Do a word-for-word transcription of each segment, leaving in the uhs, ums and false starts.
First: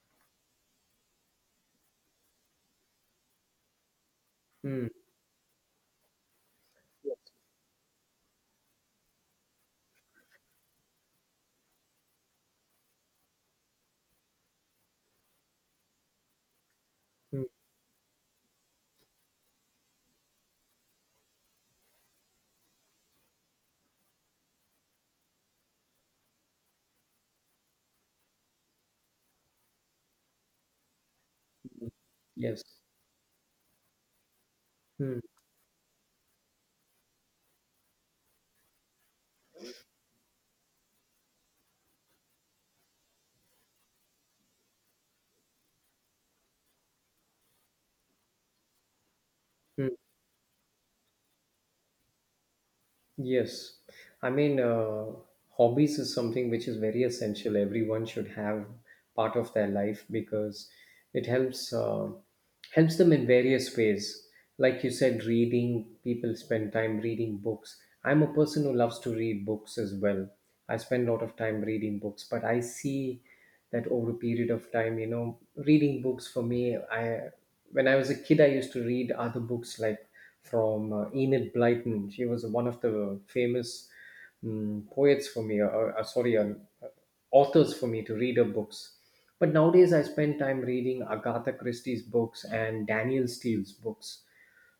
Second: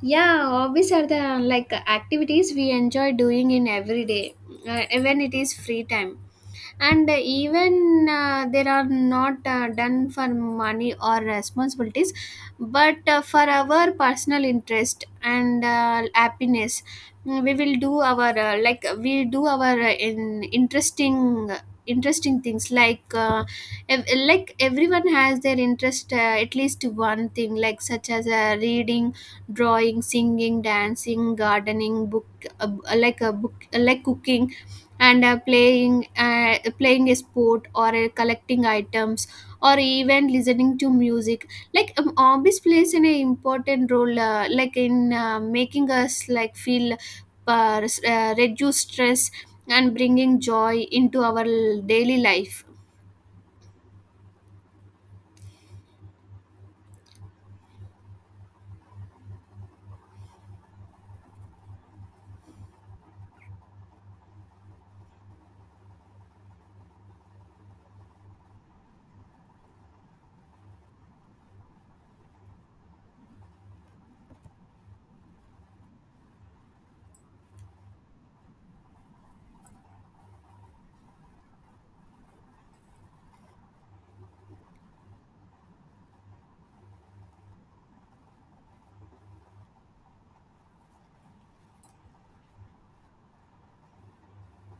Yeah, hobbies are the like activities we enjoy doing in every day, uh, Hmm. even it is free time. And uh, even uh, they are not uh, done for money or responsibilities, but uh, for our personal interest and uh, happiness. Mm, Mm. we will do our uh, like we do our uh, in interesting interesting things like uh, ev- like everyone has their interest, uh, at least one thing like, such as uh, reading, drawing, singing, dancing, gardening, book Yes. uh, like a book, like cooking, Hmm. and uh, playing uh, playing a sport, or uh, collecting items, or even listening to music. Like um, hobbies plays an important role uh, like in uh, making us like feel, uh, s- uh, reduce stress Hmm. and bringing joy into our l- daily life. Yes, I mean, uh, hobbies is something which is very essential. Everyone should have part of their life because it helps uh, helps them in various ways. Like you said, reading. People spend time reading books. I'm a person who loves to read books as well. I spend a lot of time reading books, but I see that over a period of time, you know, reading books for me, I when I was a kid, I used to read other books like from uh, Enid Blyton. She was one of the famous um, poets for me, or, or sorry, uh, authors for me to read her books. But nowadays, I spend time reading Agatha Christie's books and Daniel Steele's books.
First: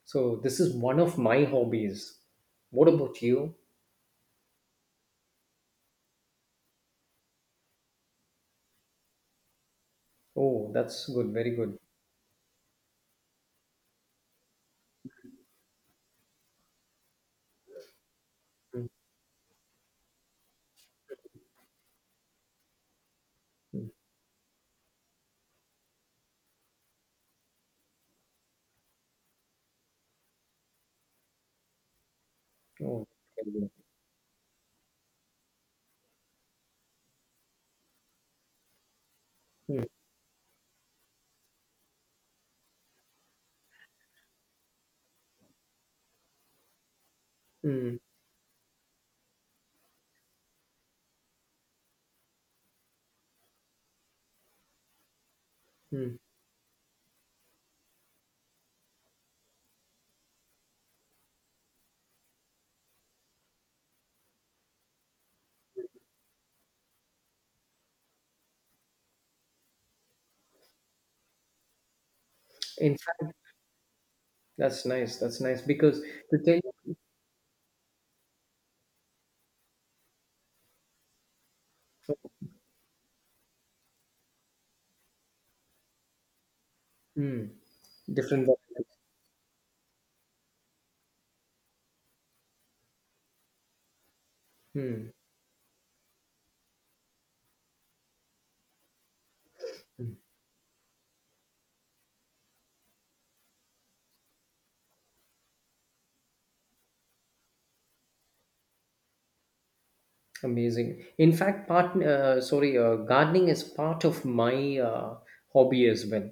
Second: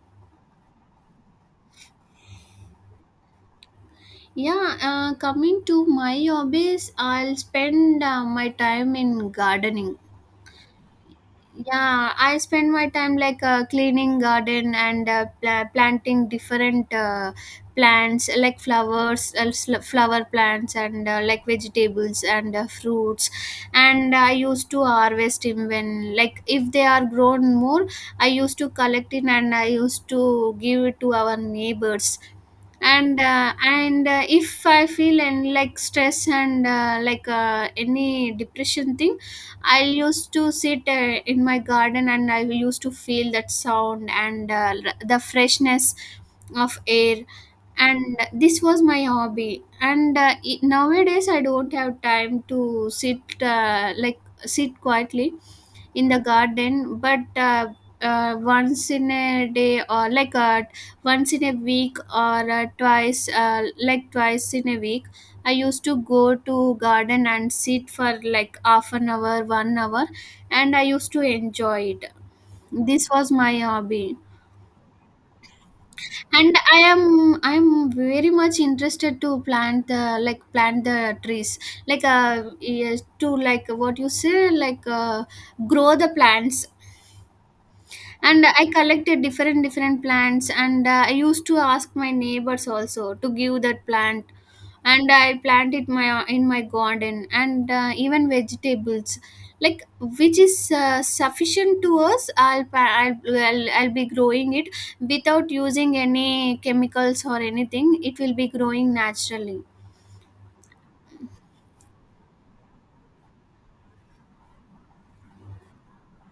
So this is one of my hobbies. What about you? Yeah, uh, coming to my hobbies, I'll spend uh, my time in gardening. Oh, that's good. Very good. Yeah, I spend my time like uh, cleaning garden and uh, pla- planting different uh, plants, like Mm, flowers, uh, sl- flower plants, and uh, like vegetables and uh, fruits. mm. And I used to harvest even when, like, if they are grown more, I used to collect it and I used to give it to our neighbors. Oh, and very uh, good. and uh, if I feel and like stress and uh, like uh, any depression thing, I Mm, used to sit uh, in my garden and I used to feel that sound and uh, r- the freshness of air. mm, And this was my hobby. And uh, i- nowadays I don't have time to sit, uh, like sit quietly in mm. the garden, but uh, uh, once in a day or, like, uh, once in a week, or uh, twice, uh, like twice in a week, I used to go to garden and sit for like half an hour, one hour, and I used to enjoy it. In This was fact, my hobby. that's nice. That's nice because to tell And you, i am i'm very much interested to plant the, like, plant the trees, like, uh, yes, to like what you say, like, uh, grow the plants. mm, different And I varieties. collected different different plants, and uh, I used to ask my neighbors also to give that plant, Hmm. and I planted my in my garden. And uh, even vegetables, like, which is uh, sufficient to us, I'll, pa- I'll I'll I'll be growing it without using any chemicals, or anything. It will be growing naturally. Amazing. In fact, part uh, sorry, uh, gardening is part of my uh, hobby as well.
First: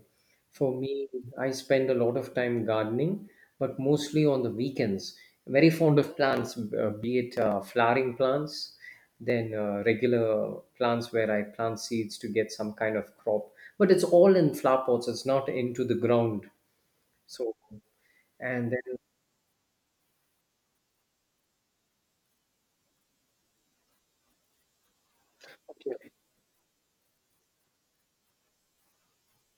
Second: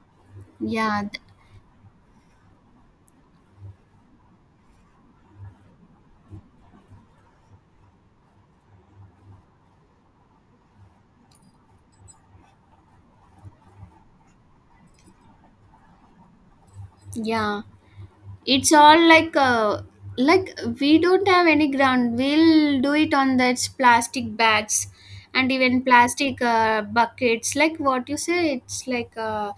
For yeah me, th- I spend a lot of time gardening, but mostly on the weekends. Very fond of plants, uh, be it uh, flowering plants, then uh, regular plants where I plant seeds to get some kind of crop. But it's all in flower pots. It's not into the ground. So, yeah, and it's then, all like, uh, like we don't have any ground. We'll do it on those plastic bags and even okay. plastic uh, buckets. Like what you say, it's like, uh,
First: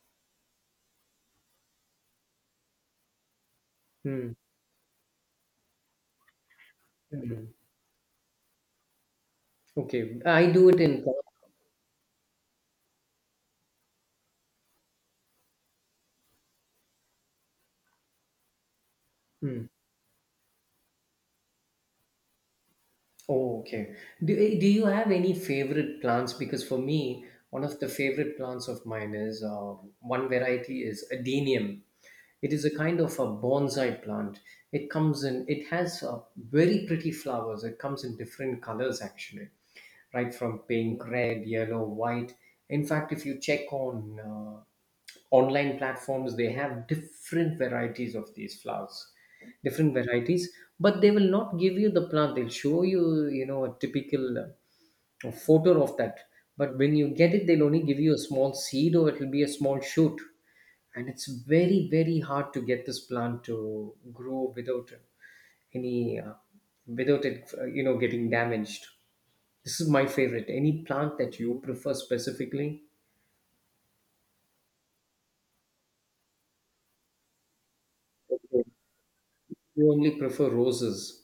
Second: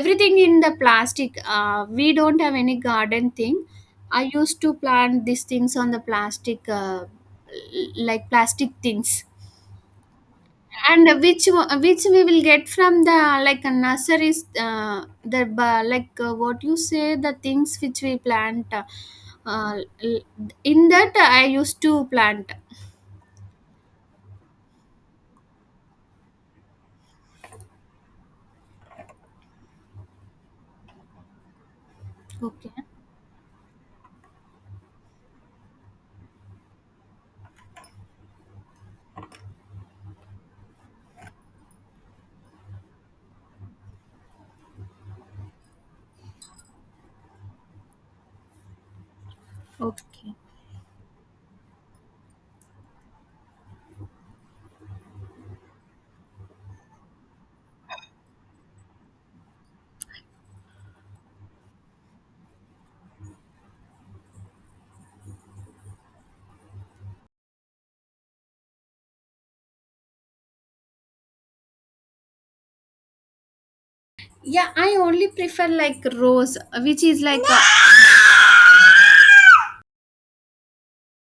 everything in the plastic. Uh, we don't have any garden thing. I Hmm. used to plant these things on the plastic, uh, Hmm. l- like plastic things. Okay. I do it in. And which o- which we will get from the, like, a nursery, uh, the ba- like, uh, what you say, the things which we plant. Uh, Hmm. uh, l- in that I used to plant. Oh, okay. Do, eh, do you have any favorite plants? Because for me, one of the favorite plants of mine is uh, one variety is adenium. It is Okay. a kind of a bonsai plant. It comes in, it has uh, very pretty flowers. It comes in different colors actually, right from pink, red, yellow, white. In fact, if you check on uh, online platforms, they have different varieties of these flowers, different Okay. varieties. But they will not give you the plant. They'll show you you know a typical uh, photo of that. But when you get it, they'll only give you a small seed, or it'll be a small shoot, and it's very very hard to get this plant to grow without any uh, without it uh, you know getting damaged. This is my favorite. Any plant that you prefer specifically? Yeah, I only prefer like rose, which is like a— You only prefer roses.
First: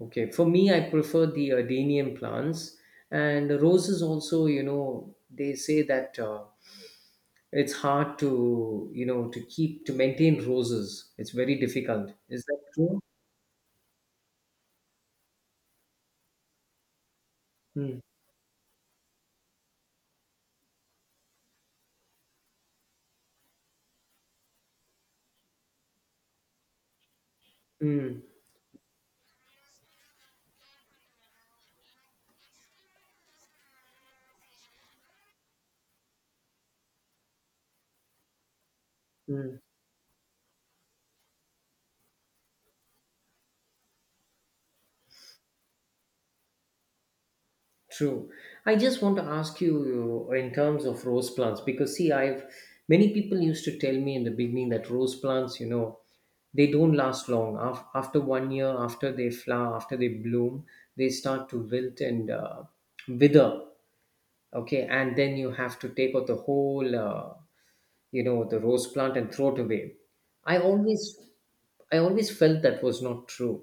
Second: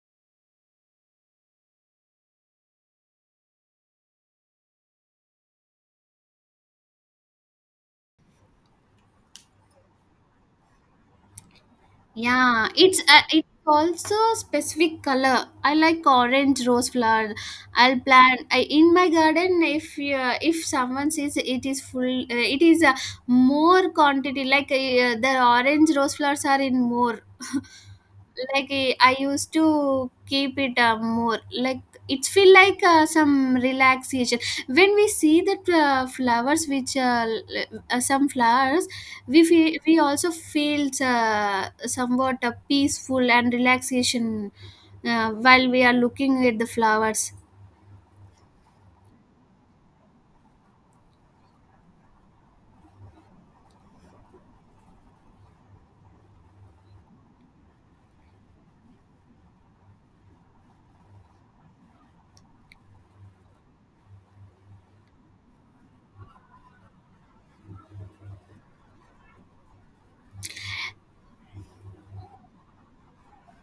Okay, for me, I prefer the Adenium plants and roses also, you know, they say that uh, it's hard to, you know, to keep, to maintain roses. It's very difficult. Is that yeah, it's, true? uh, it's also specific color. I like orange rose flower. I'll Mm, plant, I, in my garden, if, uh, if someone says, it is full, uh, it is, uh, more quantity. Like, uh, the orange rose flowers are in more. mm, Like, eh, I used to keep it, uh, more, like, it feel like, uh, some relaxation when we see that, uh, flowers, which, uh, l- uh, some flowers we mm. feel, we also feel, uh, somewhat, uh, peaceful, and relaxation uh, while we are looking at the flowers. True. I just want to ask you in terms of rose plants because see, I've many people used to tell me in the beginning that rose plants, you know, they don't last long. Af- After one year, after they flower, after they bloom, they start to wilt and uh, wither. Okay, and then you have to take out the whole, uh, you know, the rose plant and throw it away. I always, I always felt that was not true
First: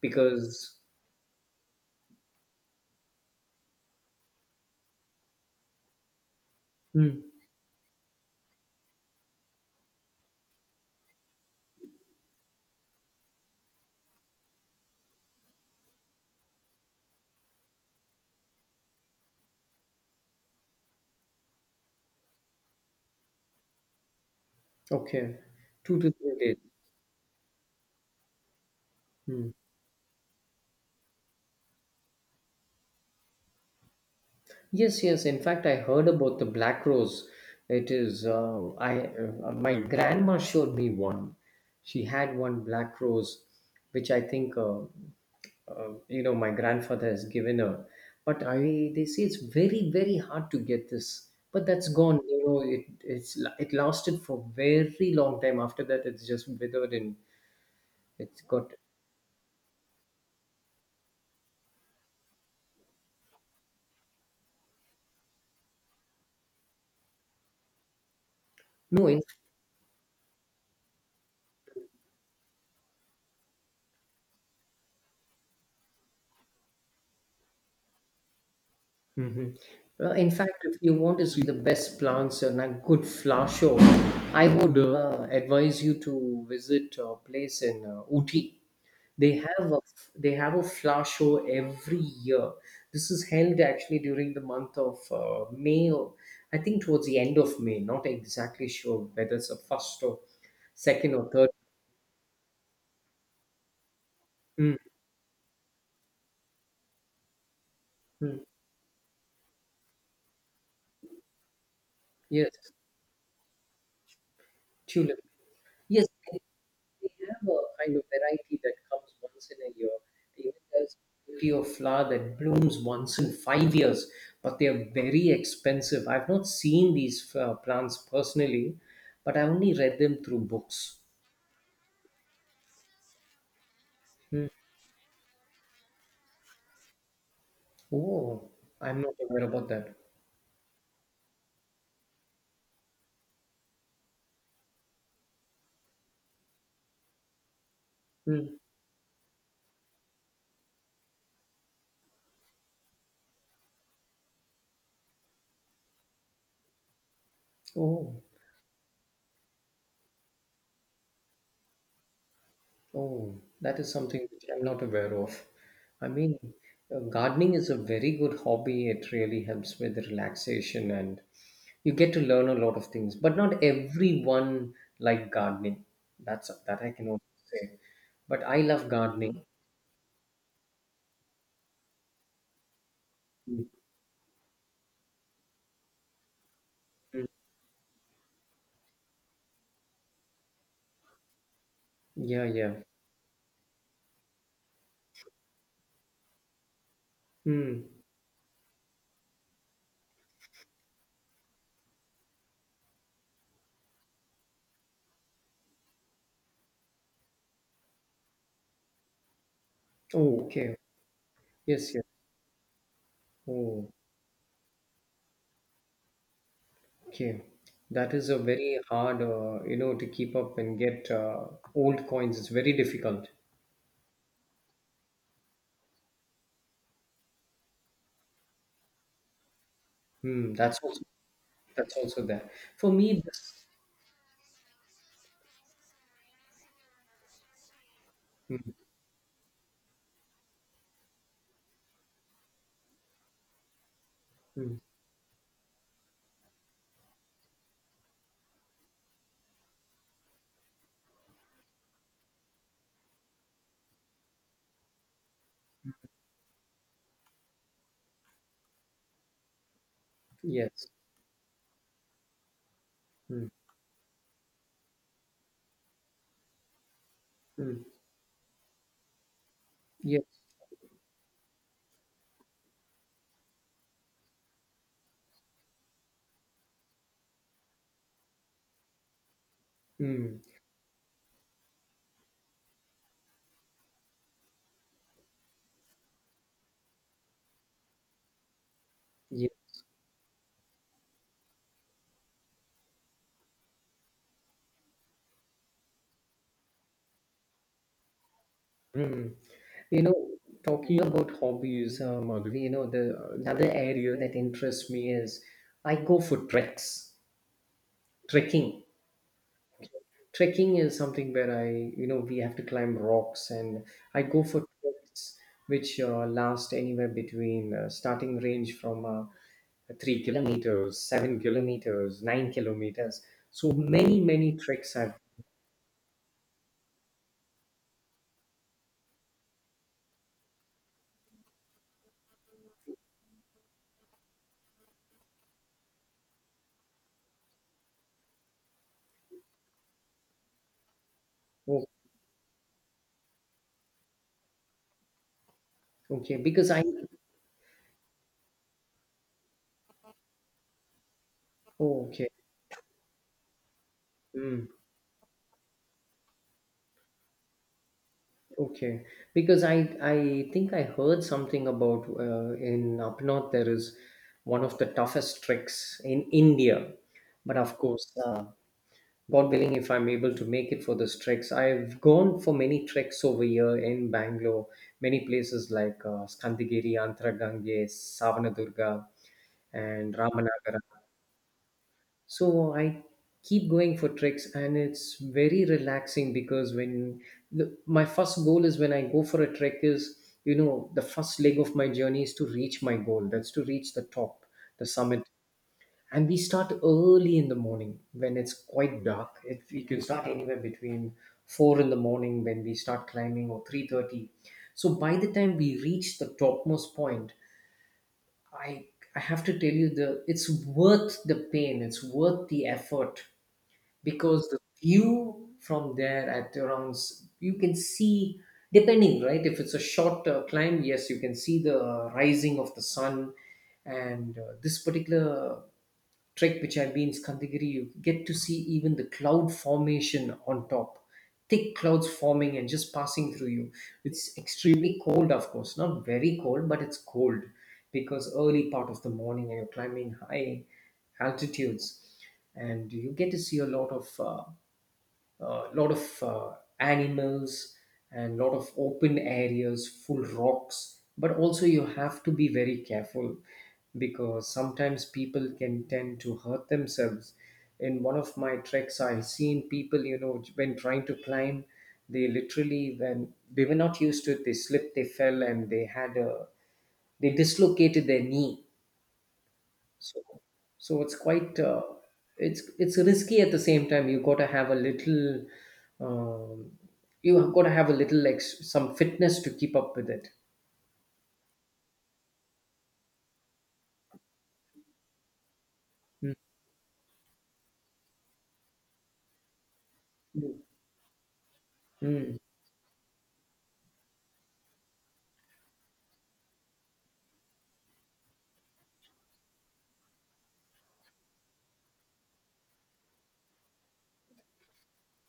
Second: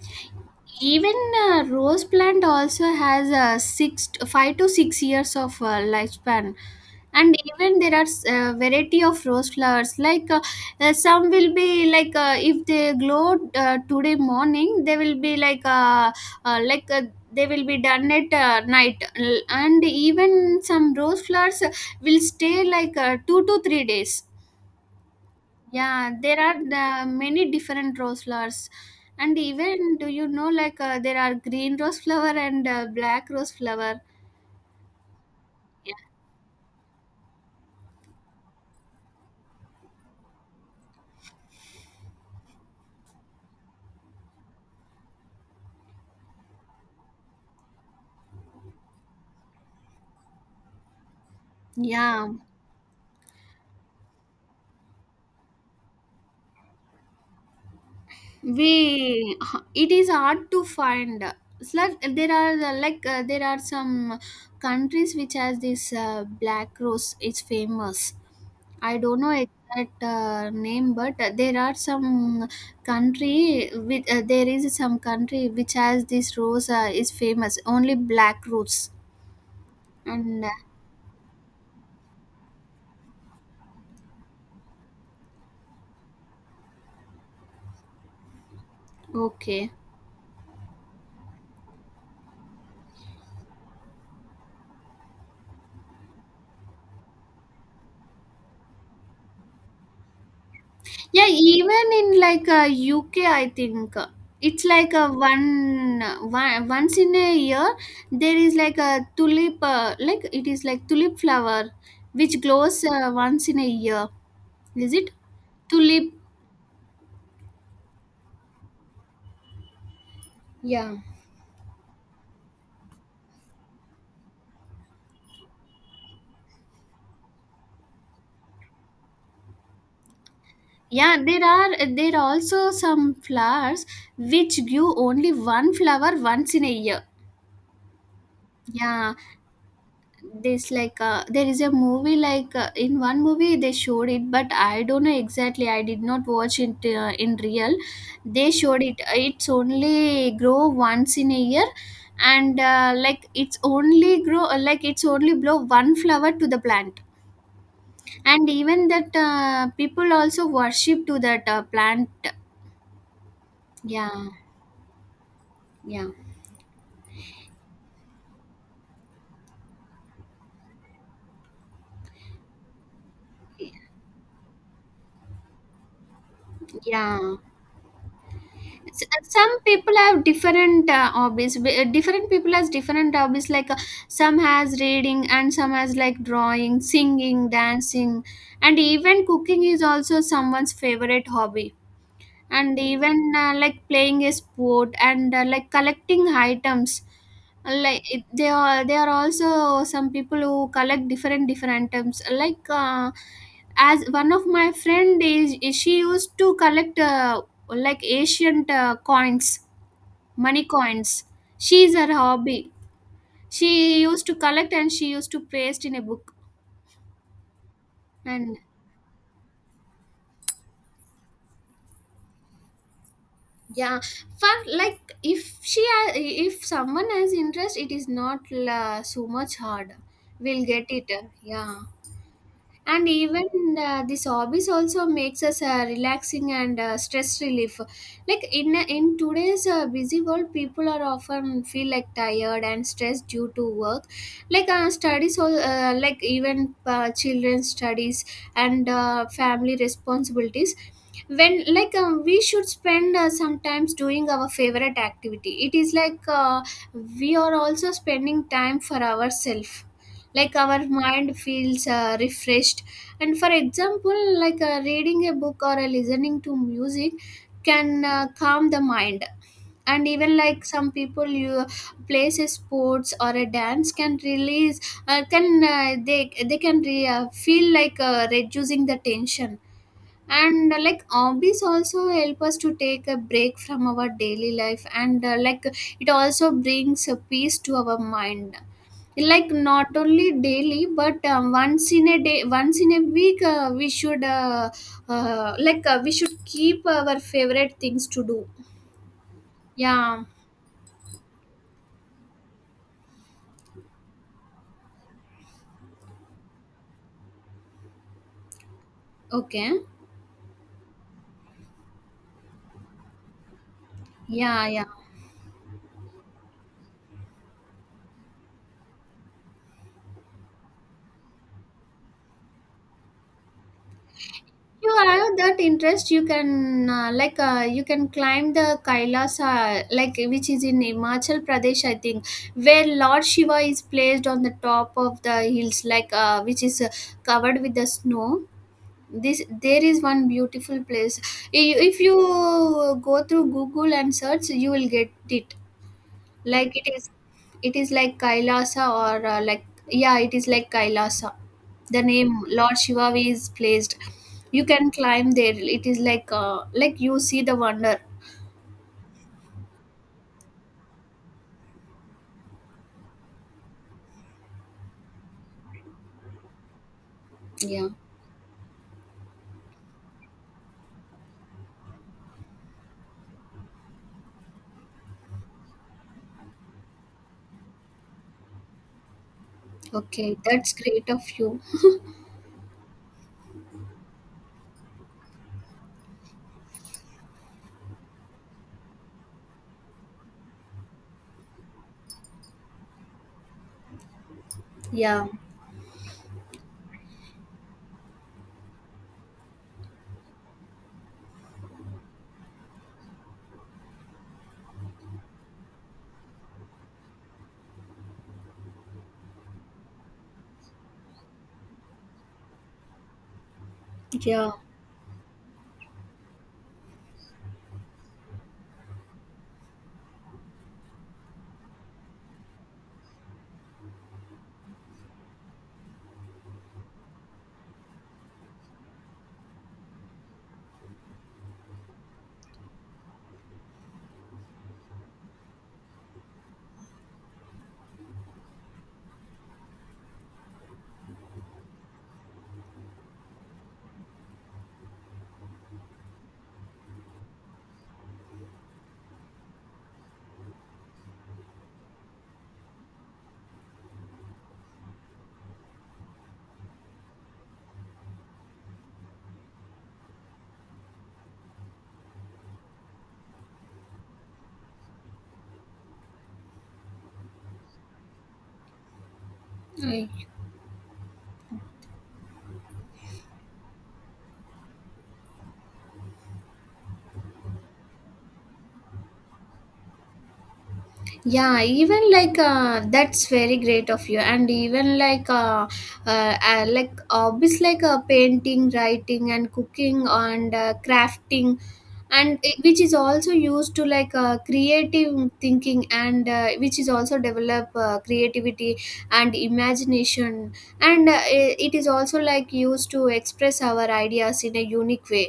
because, Even, uh, rose plant also has a six five to six years of uh, lifespan. Hmm. And even there are, uh, variety of rose flowers, like, uh, uh, some will be like, uh, if they glow, uh, today morning, they will be like, uh, uh, like uh, they will be done at uh, night. L- and even some rose flowers uh, will stay like, uh, two to three days. Okay, two to Yeah, three there days. are the many different rose flowers. And Hmm. even, do you know, like, uh, there are green rose flower and uh, black rose flower. Yes, yes. In fact, I Yeah. heard about the black rose. It is, uh, I, uh, my grandma showed me one. She had one black rose, which I think, uh, uh, you know, my grandfather has given her. But I, they say it's very, very hard to get this. But that's gone. Yeah, You know, it it's it lasted for very long time. After that, it's just withered and it's got we It is hard to find. It's like, there are, uh, like uh, there are some countries which has this uh, black rose. It's famous. I no. don't In. know exact uh, name, but there are some country with, uh, there is some country which has this rose uh, is famous only black rose. Mhm. Well, in And uh, fact, if you want to see the best plants and a good flower show, I would uh, advise you to visit a place in uh, Ooty. They okay. have a they have a flower show every year. This is held actually during the month of uh, May, or I think towards the end of May. Not exactly sure whether it's a first or second Yeah, or third. even in, like, uh, U K, I think, uh, it's Mm, like a one, one once in a year there mm. is like a tulip, uh, like, it is like tulip flower which Yes, glows, uh, once in a year. Is it tulip. Yes, tulip? they have a kind of variety that comes once in a year. Even Yeah. there's a variety of flower that blooms once in five years, but they are very expensive. I've not seen these uh, plants personally, but I only read them through books. Yeah, there are there are also some flowers Hmm. which give only one flower once in a year. Oh, I'm Yeah, not aware about that. this like, uh, there is a movie, like, uh, in one movie they showed it, but I don't know exactly. I did not watch it uh, in real. Hmm. They showed it. uh, It's only grow once in a year, and uh, like, it's only grow, uh, like, it's only blow one flower to the plant, Oh, and even that, uh, people also worship to that uh, plant. oh, that is Yeah, something which I'm not aware of. yeah. I mean, uh, gardening is a very good hobby. It really helps with relaxation and you get to learn a lot of things, but not everyone like gardening, that's that I can also Yeah. say, but I love S- uh, gardening. Some people have different uh, hobbies. B- uh, Different people has different hobbies. Mm. Like, uh, some has reading, and some has like drawing, Mm. singing, dancing, and even cooking is also someone's favorite hobby. Yeah, And yeah, even, uh, like playing a sport, and uh, like collecting items, mm. like it, they are, there are also some people who collect different different items, like, uh, as one of my friend is, is she used to collect, uh, like ancient uh, coins, Oh, money okay. coins. She Yes, is, yes. her hobby. Oh, She used to collect and she used to paste in a book. okay. That is a And very hard uh, you know to keep up and get uh, old coins, it's very difficult. yeah, for, like, if she ha- if someone has interest, it is not la, so much hard, Hmm. we'll That's get also, it, uh, yeah. that's also there. For And me even, this. uh, this hobbies also makes us, uh, relaxing and uh, stress relief, like Hmm. in, uh, in today's, uh, busy world, people are often feel like tired and stressed due to work, like, Mm. uh, studies al- uh, like even, uh, children's studies and uh, family responsibilities. When like, uh, we should spend, uh, sometimes doing our favorite activity, it is like, uh, we are also spending time for ourselves, like our Yes. mind feels, uh, refreshed. And Hmm. for example, like, uh, reading a book or uh, listening to music Mm. can uh, calm the mind. And even Yes. like some people, you, plays a sports or a dance can release, uh, can uh, they they can, re- uh, feel like, uh, reducing the tension. Mm. And uh, like hobbies also help us to take a break from our daily life, and uh, like it also brings a peace to our mind. Yeah. Like not only daily, but um, once in a day, once in a week, uh, we should, uh, uh, like uh, we should keep our favorite things to do. Hmm. You Yeah. know, talking about hobbies, uh, Madhavi, you know, the another area that interests me is I go for treks, trekking. Okay. Trekking is something where I, you know, we have to climb rocks, and I go for Yeah, yeah. treks which uh, last anywhere between uh, starting range from uh, three kilometers, seven kilometers, nine kilometers. So many, many You treks I've. have that interest, you can, uh, like uh, you can climb the Kailasa, like which is in Himachal Pradesh, I think, where Lord Shiva is placed on the top of the hills, like, uh, which is, uh, covered with the snow. This, there is one beautiful place. I- Oh, If you go through Google and search, you will get it. okay, because Like I. it is, it is like Kailasa, or, uh, like, yeah, it is like Kailasa. The Oh, okay. name Lord Shiva is placed. You Hmm. can climb there. It is like, uh, like you see the wonder. Okay, because I I think I heard something about uh, in up north there is one of the toughest treks in India, but of Yeah, course, uh, God willing, if I'm able to make it for this treks, I've gone for many treks over here in Bangalore, many places like uh, Skandagiri, Antragange, Savanadurga, and okay, that's Ramanagara. great of you. So I keep going for treks, and it's very relaxing because when the, my first goal is when I go for a trek is you know the first leg of my journey is to reach my goal. That's to reach the top, the summit. Yeah, And we start early in the morning when it's quite dark. It, we can start anywhere between four in the morning when we start climbing or three thirty. So by the time we reach the topmost point, I I have to tell you the it's worth the pain. It's worth the effort because yeah. the view from there at around s- you can see, depending right, if it's a short uh, climb, yes, you can see the rising of the sun. And uh, this particular trek which I've been Skandagiri, you get to see even the cloud formation on top, thick clouds forming and just passing through you. It's extremely cold, of course not very cold, but it's cold because early part of the morning and you're climbing high altitudes. And you get to see a lot of uh, a lot of uh, animals and lot of open areas full rocks, but also you have to be very careful because sometimes people can tend to hurt themselves. In one of my treks I seen people you know when trying to climb, they literally, when they were not used to it, they slipped, they fell, and they had a they dislocated their knee. Uh, So, so it's quite uh, it's it's risky at the same time. You got to have a little, um, you have got to have a little like s- some fitness to keep up with it. yeah, even like, uh, that's very great of you. And even like, uh, Mm. uh, uh, like hobbies like, uh, painting, writing, and cooking, and Mm. uh, crafting, Mm. and it- which is also used to, like, uh, creative thinking, and uh, which is also develop uh, creativity and imagination. And uh, it, it is also like used to express our ideas in a unique way.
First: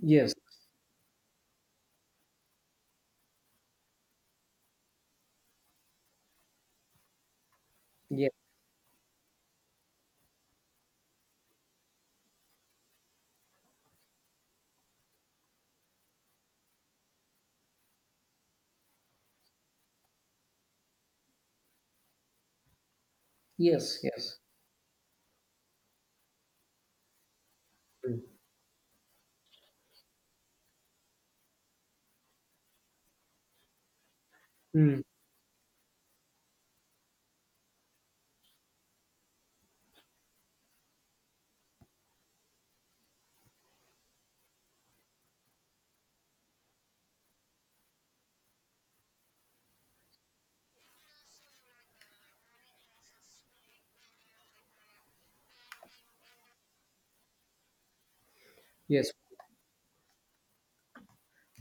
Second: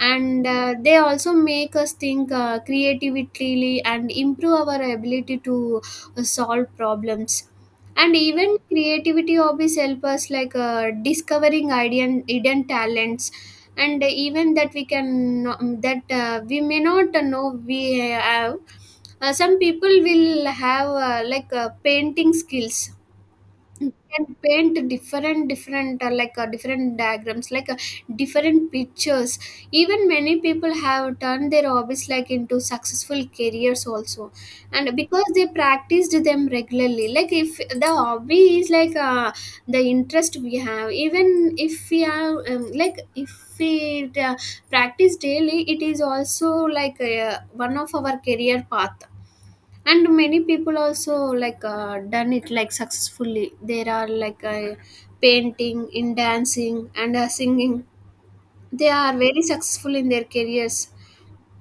Yes, uh, they also make us think uh, creatively, and improve our ability to uh, solve problems. And yes, even creativity hobbies help us like uh, discovering hidden hidden talents, and even that we can, um, that, uh, we may not know we have. Uh, some people will have, uh, like uh, painting skills. You yes, can yes. paint different different uh, like uh, different diagrams, like, uh, Mm. different pictures. Even many people have turned their hobbies, like, into successful careers also, and Mm. because they practiced them regularly, like, if the hobby is like, uh, the interest we have, even if we have, um, like if we, uh, practice daily, it is also, like, uh, one of our career path. And many people also, like, uh, done it like successfully. There are like, uh, painting, in dancing, and uh, singing. They Yes. are very successful in their careers.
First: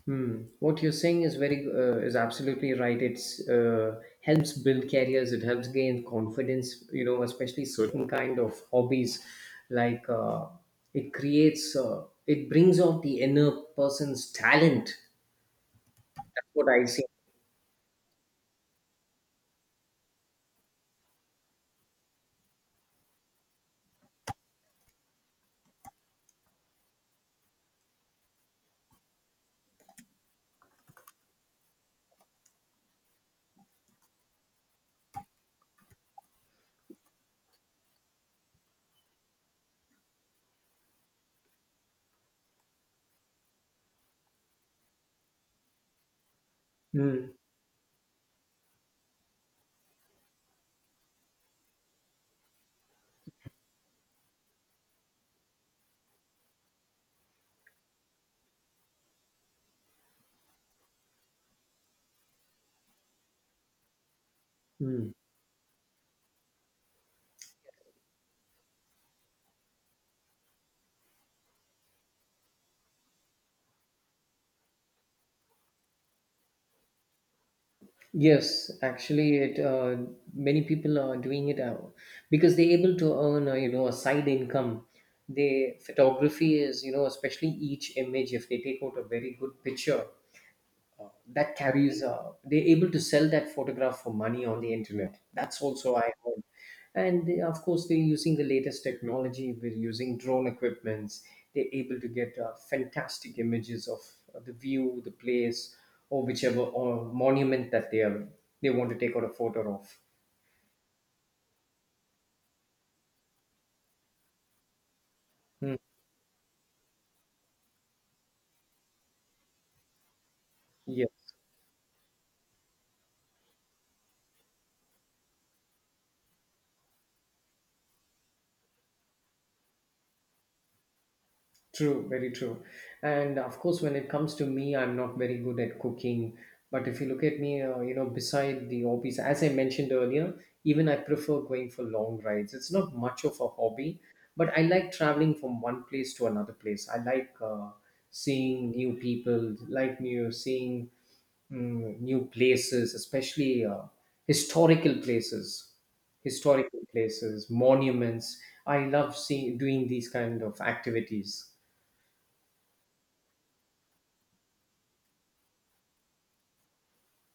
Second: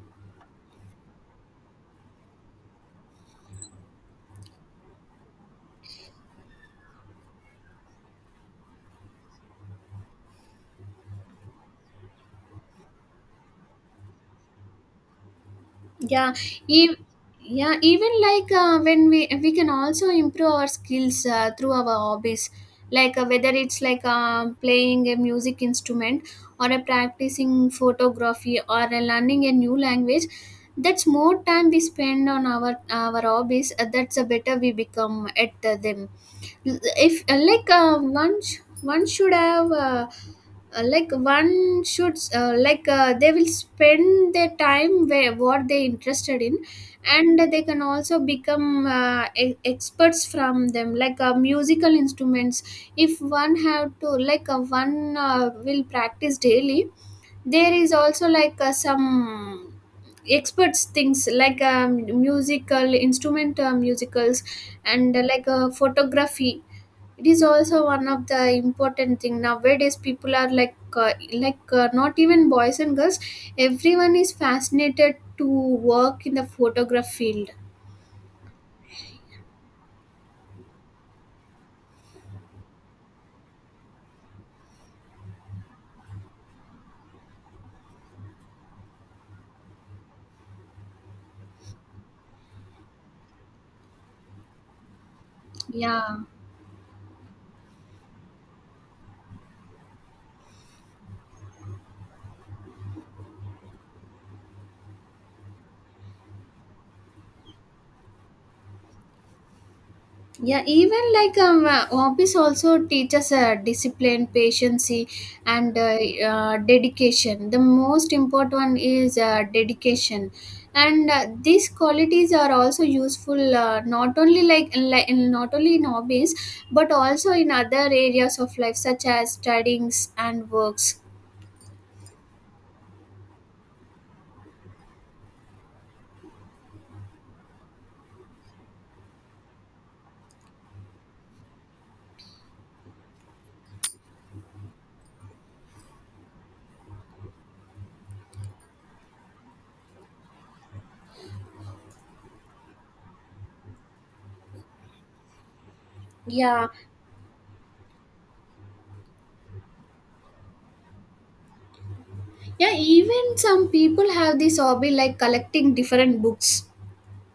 Hmm. What you're saying is very uh, is absolutely right. It's uh, helps build careers. It helps gain confidence. You know, especially certain kind of hobbies, like uh, it creates uh, it brings out the inner person's talent. yeah That's what I e- see. yeah even like uh, when we we can also improve our skills uh, through our hobbies like uh, whether it's like um playing a music instrument or a practicing photography or a learning a new language that's more time we spend on our our hobbies, uh, that's the better we become at uh, them. If uh, like uh, one sh- one should have uh, uh, like one should uh, like uh, they will spend their time where what they interested in, Hmm. and they can also become uh, e- experts from them like uh, musical instruments. If one have to like uh, one uh, will practice daily. There is also like uh, some experts things like um, musical instrument, uh, musicals Hmm. and uh, like uh, photography. It is also one of the important thing nowadays. People are like uh, like uh, not even boys and girls, everyone is fascinated to work in the photograph field. Yes, actually, it uh, many people are doing it out because they're able to earn uh, you know a side income. They photography is you know especially each image if they take out a very good picture that carries uh, they're able to sell that photograph for money on the internet, that's also I Yeah, heard. And they, of course they're using the latest technology, we're using drone equipments, they're able to get uh, fantastic images of uh, the view, the place, or whichever or monument that they are, they want to take out a photo of. yeah even like um uh, hobbies also teaches uh, discipline, patience, Hmm. and uh, uh, dedication. The most important one is uh, dedication, Yeah. and uh, these qualities are also useful, uh, not only like, like not only in hobbies but also in other areas of life such as studies and works. True, very true. And of course, when it comes to me, I'm not very good at cooking. But if you look at me, uh, you know, beside the hobbies, as I mentioned earlier, even I prefer going for long rides. It's not much of a hobby, but I like traveling from one place to another place. I like uh, seeing new people, like new seeing mm, new places, especially uh, historical places, Yeah, historical places, monuments. I love seeing doing these kind of activities. yeah even some people have this hobby like collecting different books.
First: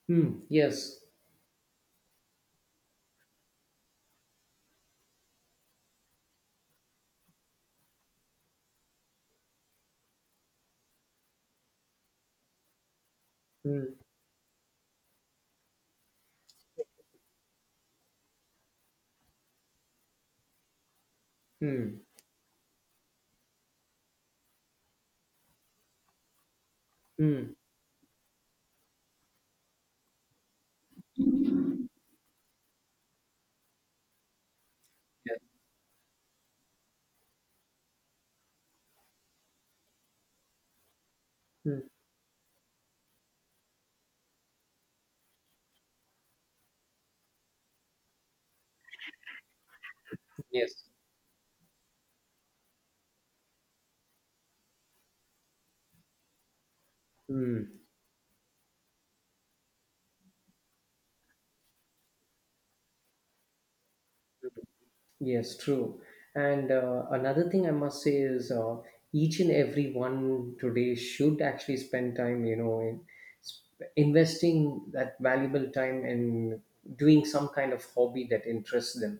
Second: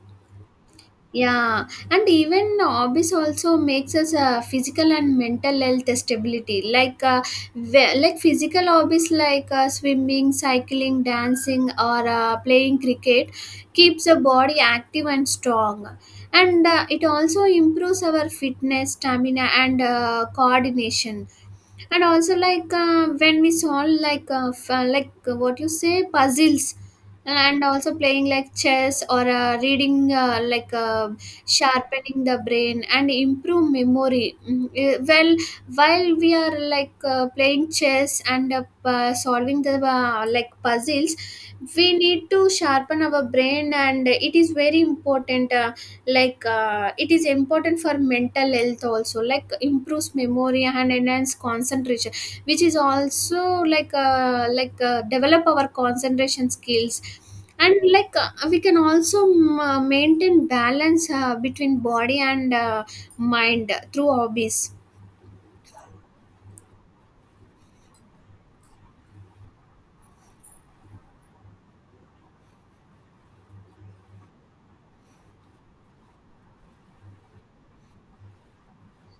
Hmm. Yes. Yeah, and even hobbies also makes us uh, physical and mental health stability. Like uh, ve- like physical hobbies like uh, swimming, cycling, dancing, or uh, playing cricket Hmm. keeps the body active and strong, and uh, it also improves our fitness, stamina, and uh, coordination. Hmm. And also like uh, when we solve like uh, f- uh, like uh, what you say, puzzles, Hmm. and also playing like chess or uh, reading, uh, like uh, sharpening the brain and improve memory. Mm, eh, well, Yes. while we are like uh, playing chess and uh, p- uh, solving the uh, like puzzles, Hmm. we need to sharpen our brain and it is very important. Uh, like uh, it is important for mental health also, like improves memory Yes. and enhance concentration, which is also like uh, like uh, develop our concentration skills. And Hmm. like uh, we can also um, uh, maintain balance uh, between body and uh, mind through hobbies. Yes. True. And uh, another thing I must say is, uh, each and every one today should actually spend time, you know, in sp- investing that valuable time in doing some kind of hobby that interests them.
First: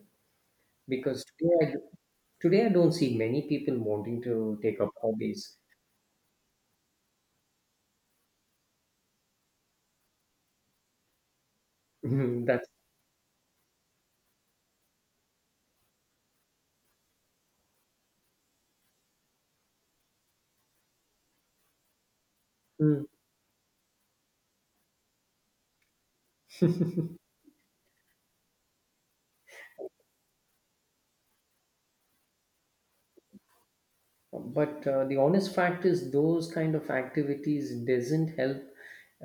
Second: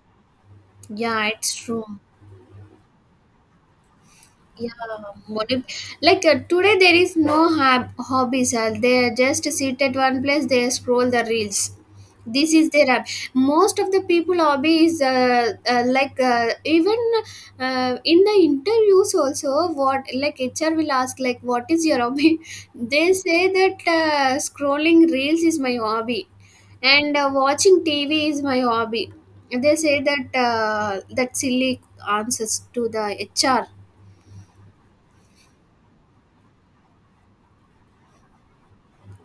Because Yeah, it's today, I, do- true. today I don't see many people wanting to Yeah, take up what hobbies. if, like uh, today there is no hab- hobbies. Uh, they just sit at one place. They scroll the reels. This That's. is their hab- most of the people hobby is uh, uh, like uh, even uh, in the interviews also what like H R will ask like what is your hobby? Hmm. They say that uh, scrolling reels is my hobby, and uh, watching T V is my hobby. They say that uh, that silly answers to the H R. but uh, the honest fact is those kind of activities doesn't help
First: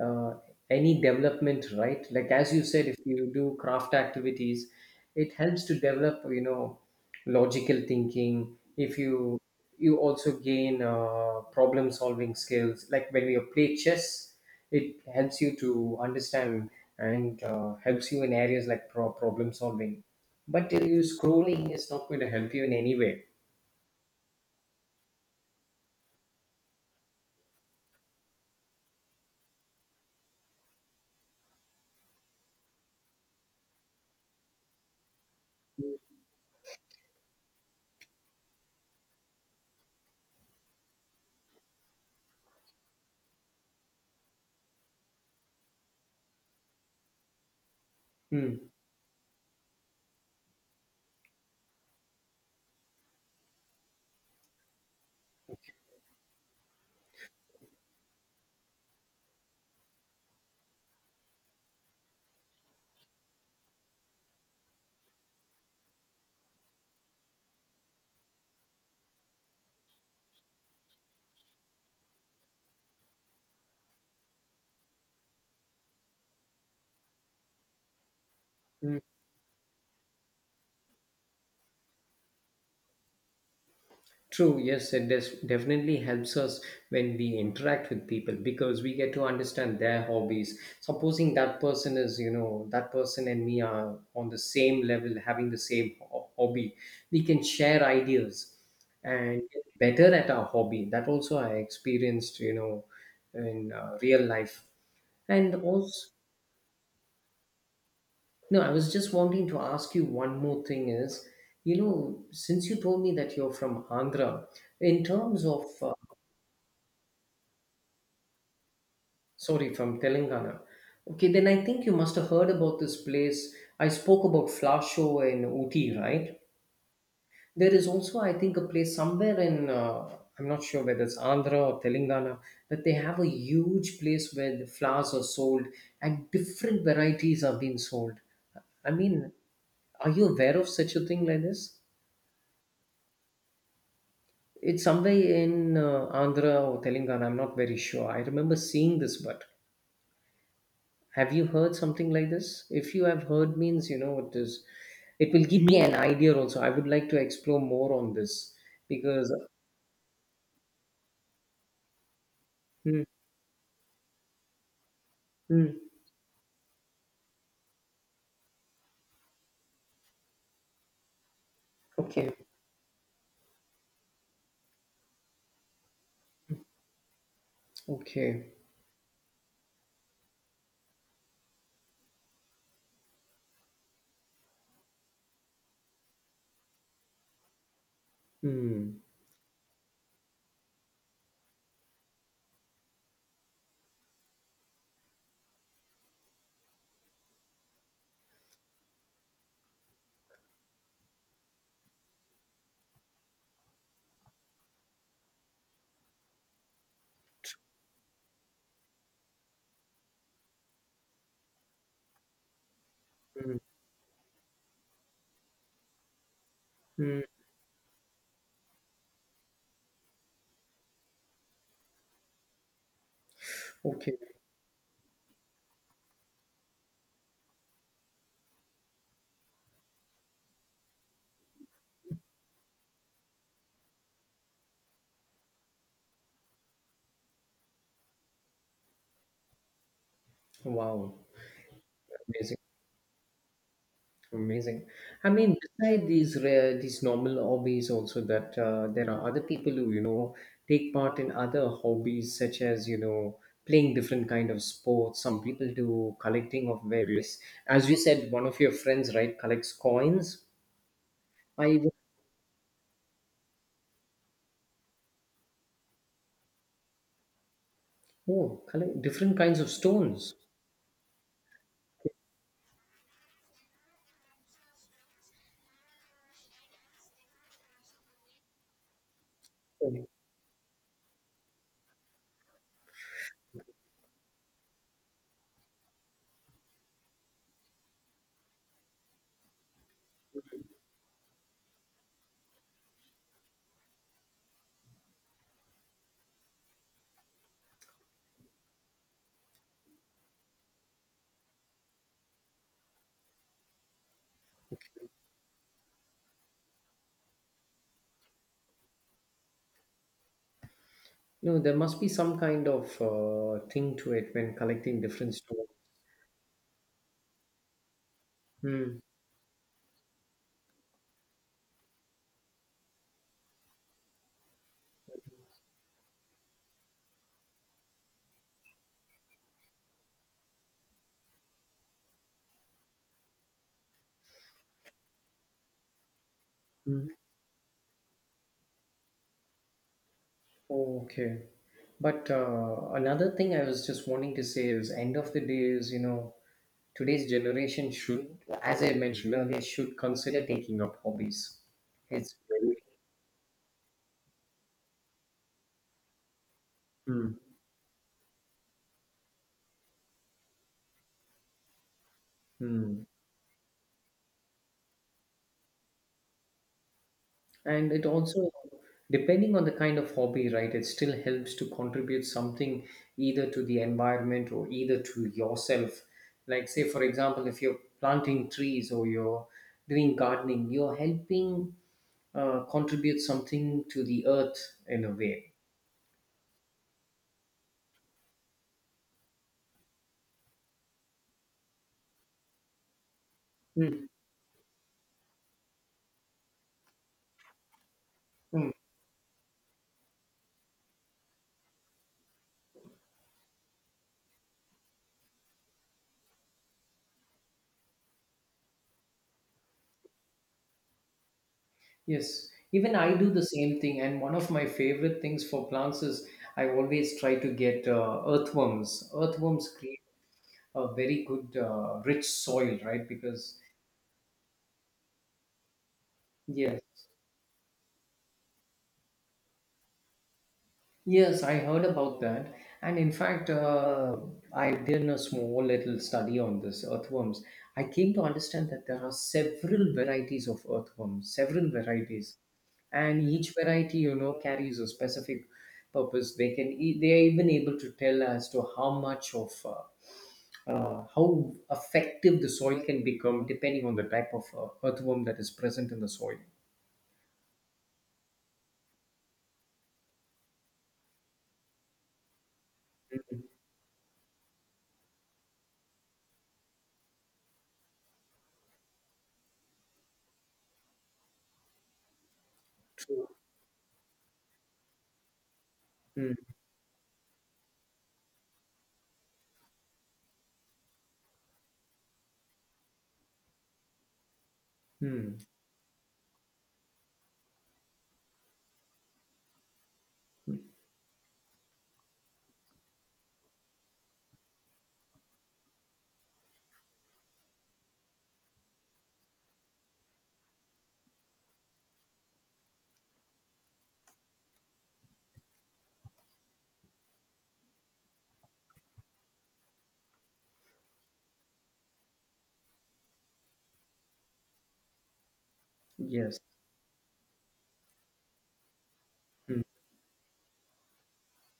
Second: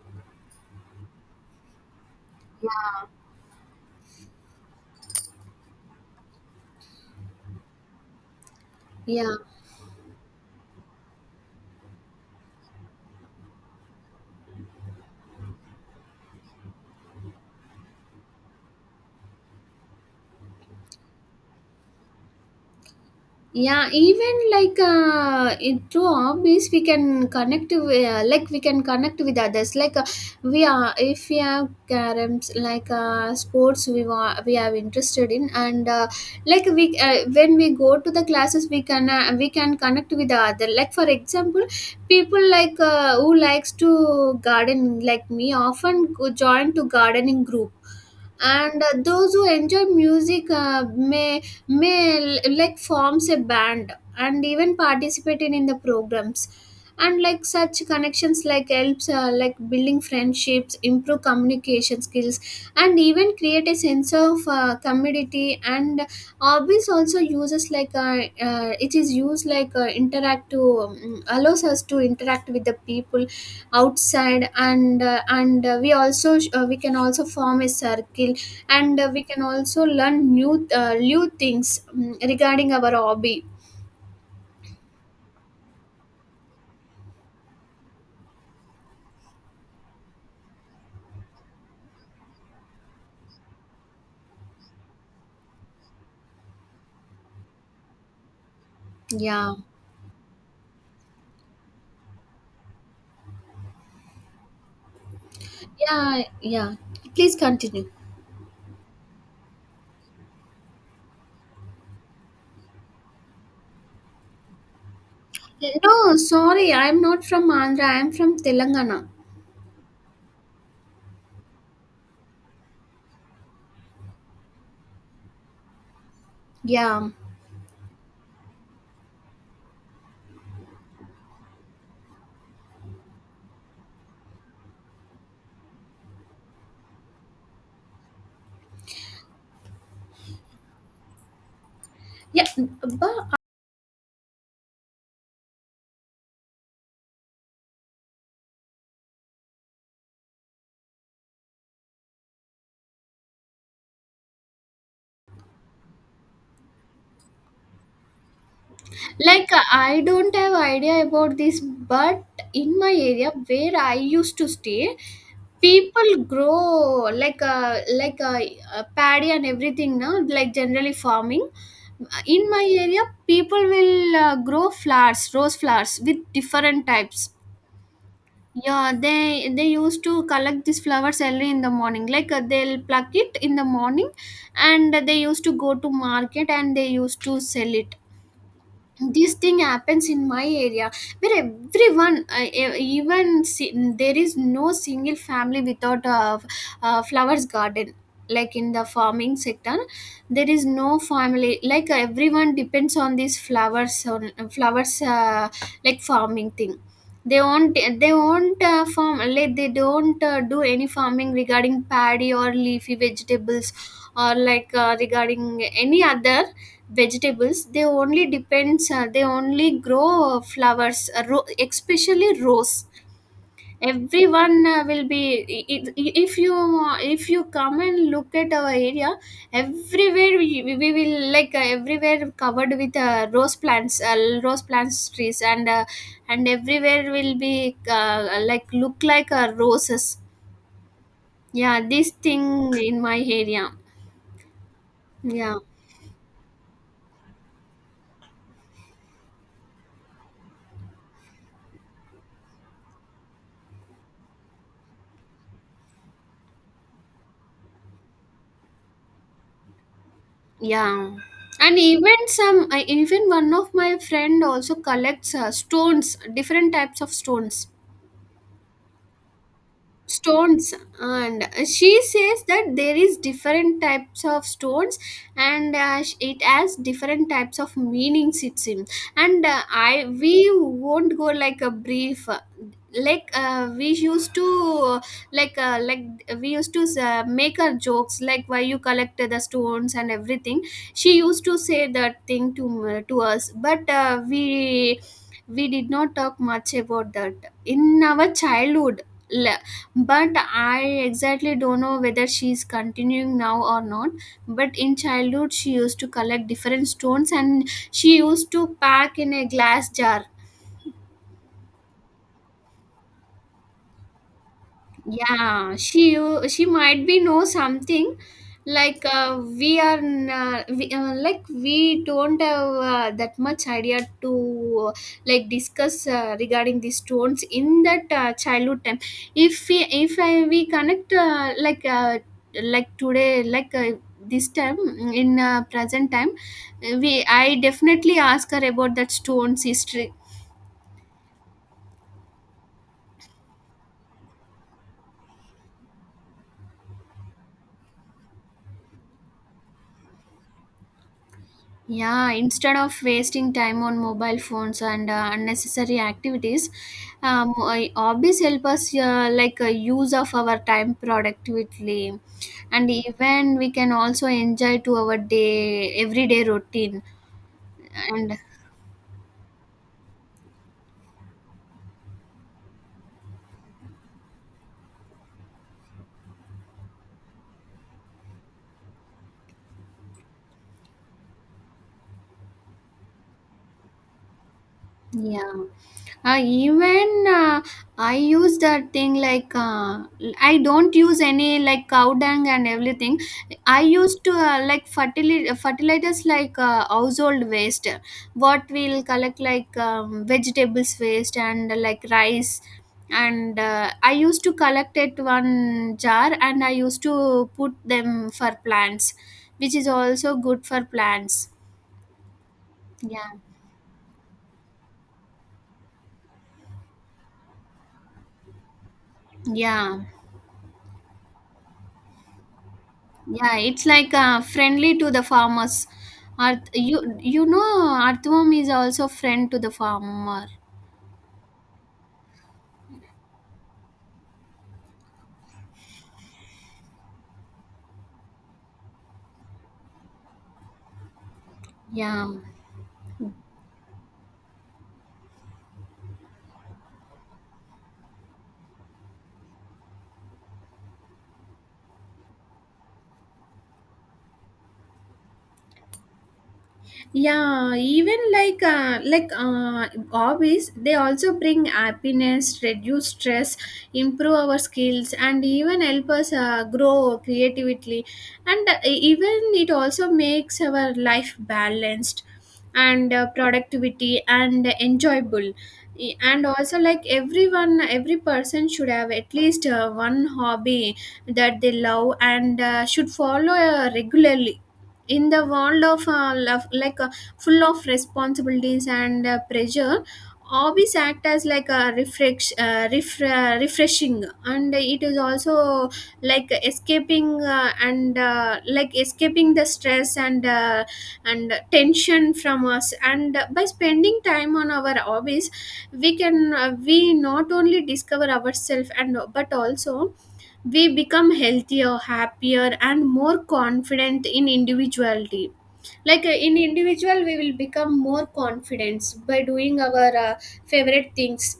uh, any development, right? Like as you said, if Yeah. you do craft activities, it helps to develop, you know, logical thinking. If Yeah, you you also gain uh, problem solving skills, like when you play chess, it helps you to understand and uh, helps you in areas like pro- problem solving. But uh, you scrolling is not going to help you in any way. yeah. Even like uh, in, through hobbies, we can connect with, uh, like we can connect with others. Like uh, we are, if we have caroms, like uh, sports, we want we are interested in, and uh, like we uh, when we go to the classes, we can uh, we can connect with the other. Like for example, people like uh, who likes to garden, like me, often go- join to gardening group, Hmm. and uh, those who enjoy music uh, may may l- like forms a band and even participating in the programs. And like such connections like helps, uh, like building friendships, improve communication skills, and even create a sense of uh, community. And hobbies also uses like uh, uh, it is used like uh, interact to, um, allows us to interact with the people outside. And uh, and uh, we also uh, we can also form a circle, Hmm. and uh, we can also learn new uh, new things, mm, regarding our hobby. True, yes, it des- definitely helps us when we interact with people, because we get to understand their hobbies. Supposing that person is, you know, that person and me are on the same level, having the same ho- hobby, we can share ideas and Yeah. get better at our hobby. That also I experienced, you know, in uh, real life. And also, yeah yeah Please continue. no, I was just wanting to ask you one more thing is, you know, since you told me that you're from Andhra, in terms of Yeah, uh, no, sorry, I'm not from Andhra, I'm from Telangana. sorry, from Telangana. Okay, then I think you must have heard about this place. I spoke about Flasho in Uti, right? Yeah. There is also, I think, a place somewhere in, uh, I'm not sure whether it's Andhra or Telangana, that they have a huge place where the flowers are sold and different varieties are being sold. I mean, are you aware of such a thing like this? yeah but It's somewhere in uh, Andhra or Telangana, I'm not very sure. I remember seeing this, but have you heard something like this? If you have heard, means you know what this. It will give me an idea also. I would like to explore more on this because. like uh, I don't have idea about this, but in my Hmm. area where I used to stay, Hmm. people grow like uh, like uh, uh, paddy and everything. Now, like generally farming. Okay. In my area, people will uh, grow flowers, rose flowers with different types. Okay. Yeah, they they used to collect these flowers early in the morning. Like uh, they'll pluck it in the morning, and they used to go to market and they used to sell it. Hmm. This thing happens in my area where everyone, uh, e- even si- there is no single family without a, a flowers garden. Like in the farming sector, there is no family, like everyone depends on these flowers, on flowers, uh, like farming thing. they won't they won't uh, farm, like they don't uh, do any farming regarding paddy or leafy Hmm. vegetables or like uh, regarding any other Hmm. vegetables. They only depends uh, they only grow uh, flowers, uh, ro- especially rose. Okay. Everyone uh, will be, i- i- if you, if you come and look at our area, everywhere we, we will like uh, everywhere covered with uh, rose plants, uh, rose plants trees, and uh, and everywhere will be uh, like look like uh, roses. Wow. Yeah, this Amazing. thing in my area. Amazing. I Yeah. mean, beside these rare, these normal hobbies, also that uh, there are other people who, you know, take part in other hobbies, such as, you know, playing different kind of sports. Some people do collecting of various. As you said, one of your friends, right, collects coins. yeah and I even some, I even one of my friend also collects uh, stones, different types of stones oh, collect different kinds of stones. stones And she says that there is different types of stones, and uh, sh- it has different types of meanings it's in. And uh, I Oh, we won't go like a brief, uh, like uh, we used to, like uh, like we used to uh, make our jokes, like why you collected the stones and everything. She used to say that thing to m- to us, but uh, we we did not talk much about that in our childhood. But I exactly don't know whether she is continuing now or not, but in childhood she used to collect different stones and she used to pack in a glass jar. no, there must be some kind of uh, thing to it when collecting different stones. Yeah, she u- she might be know something. Hmm. Like uh, we are n- uh, we, uh, like we don't have uh, that much idea to uh, like discuss uh, regarding these stones in that uh, childhood time. If we, if I, we connect, uh, like uh, like today, like uh, this time, in uh, present time, uh, Hmm. we I definitely ask her about that stones history. Okay. But uh, another thing I was just wanting to say is, end of the day is, you know, today's generation should, as I mentioned earlier, should consider taking up hobbies. Yeah, It's instead very, of wasting time on mobile phones and uh, unnecessary activities, hmm. um, I- hobbies help us, uh, like uh, use of our time productively, and Hmm. even we can also enjoy to our day everyday routine. And it And also, depending on the kind of hobby, right, it still helps to contribute something either to the environment or either to yourself. Like, say, for example, if you're planting trees or you're doing gardening, you're helping uh, contribute something to the earth in a yeah. way. Uh, even uh, I use that thing like uh, I don't use any like cow dung and everything. I Mm. used to uh, like fertili- fertilizers like uh, household waste, what Mm. we'll collect like um, vegetables waste and uh, like rice. And uh, I used to collect it one jar and I used to put them for plants, which is also good for plants. Yes, even I do Yeah. the same thing. And one of my favorite things for plants is I always try to get uh, earthworms. Earthworms create Yeah. a very good, uh, rich soil, right? Yeah, Because, it's like uh, friendly to the farmers. Earth, yes. you you know, earthworm is also friend to the farmer. Yes, I heard about that. And in fact, uh, I did a small little study on this earthworms. I came to understand that there are several varieties of earthworms, several Yeah. varieties. And each variety, you know, carries a specific purpose. They can, e- they are even able to tell as to how much of, uh, uh, how effective the soil can become depending on the type of uh, earthworm that is present in the soil. Yeah, even like uh, like uh, hobbies they also bring happiness, reduce stress, improve our skills, and even help us uh, grow creatively. And uh, even it also makes our life balanced and uh, True. productivity and enjoyable. E- Mm. And also, like everyone, every person should have at least uh, one hobby that they love and uh, should follow uh, regularly. In Mm. the world of uh, love, like uh, full of responsibilities and uh, pressure, hobbies act as like a refresh, uh, ref, uh, refreshing, and it is also like escaping, uh, and uh, like escaping the stress and uh, and tension from us. And by spending time on our hobbies, we can uh, we not only discover ourselves and but also we become healthier, happier, and more confident in individuality. Like uh, Yes. in individual, we will become more confident by Hmm. doing our uh, favorite things.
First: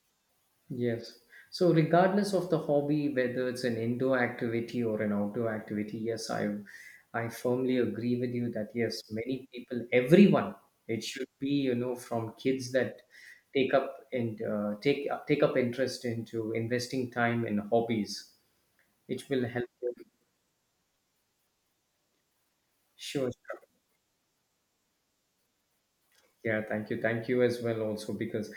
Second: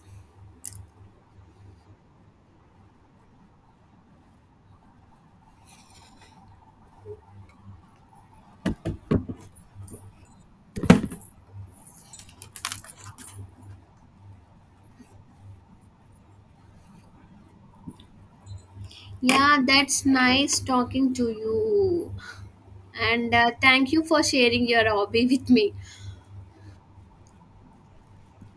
Yes. So regardless of the hobby, whether it's an indoor activity or an outdoor activity, yes, I I firmly agree with you that yes, many people, everyone, it should be, you know, from kids that take up and uh, take uh, take up interest into investing time in hobbies. It will Yeah, help them. that's nice talking to you, Sure. and uh, Sure. thank you for sharing your hobby with me. Yeah. Thank you. Thank you as well also because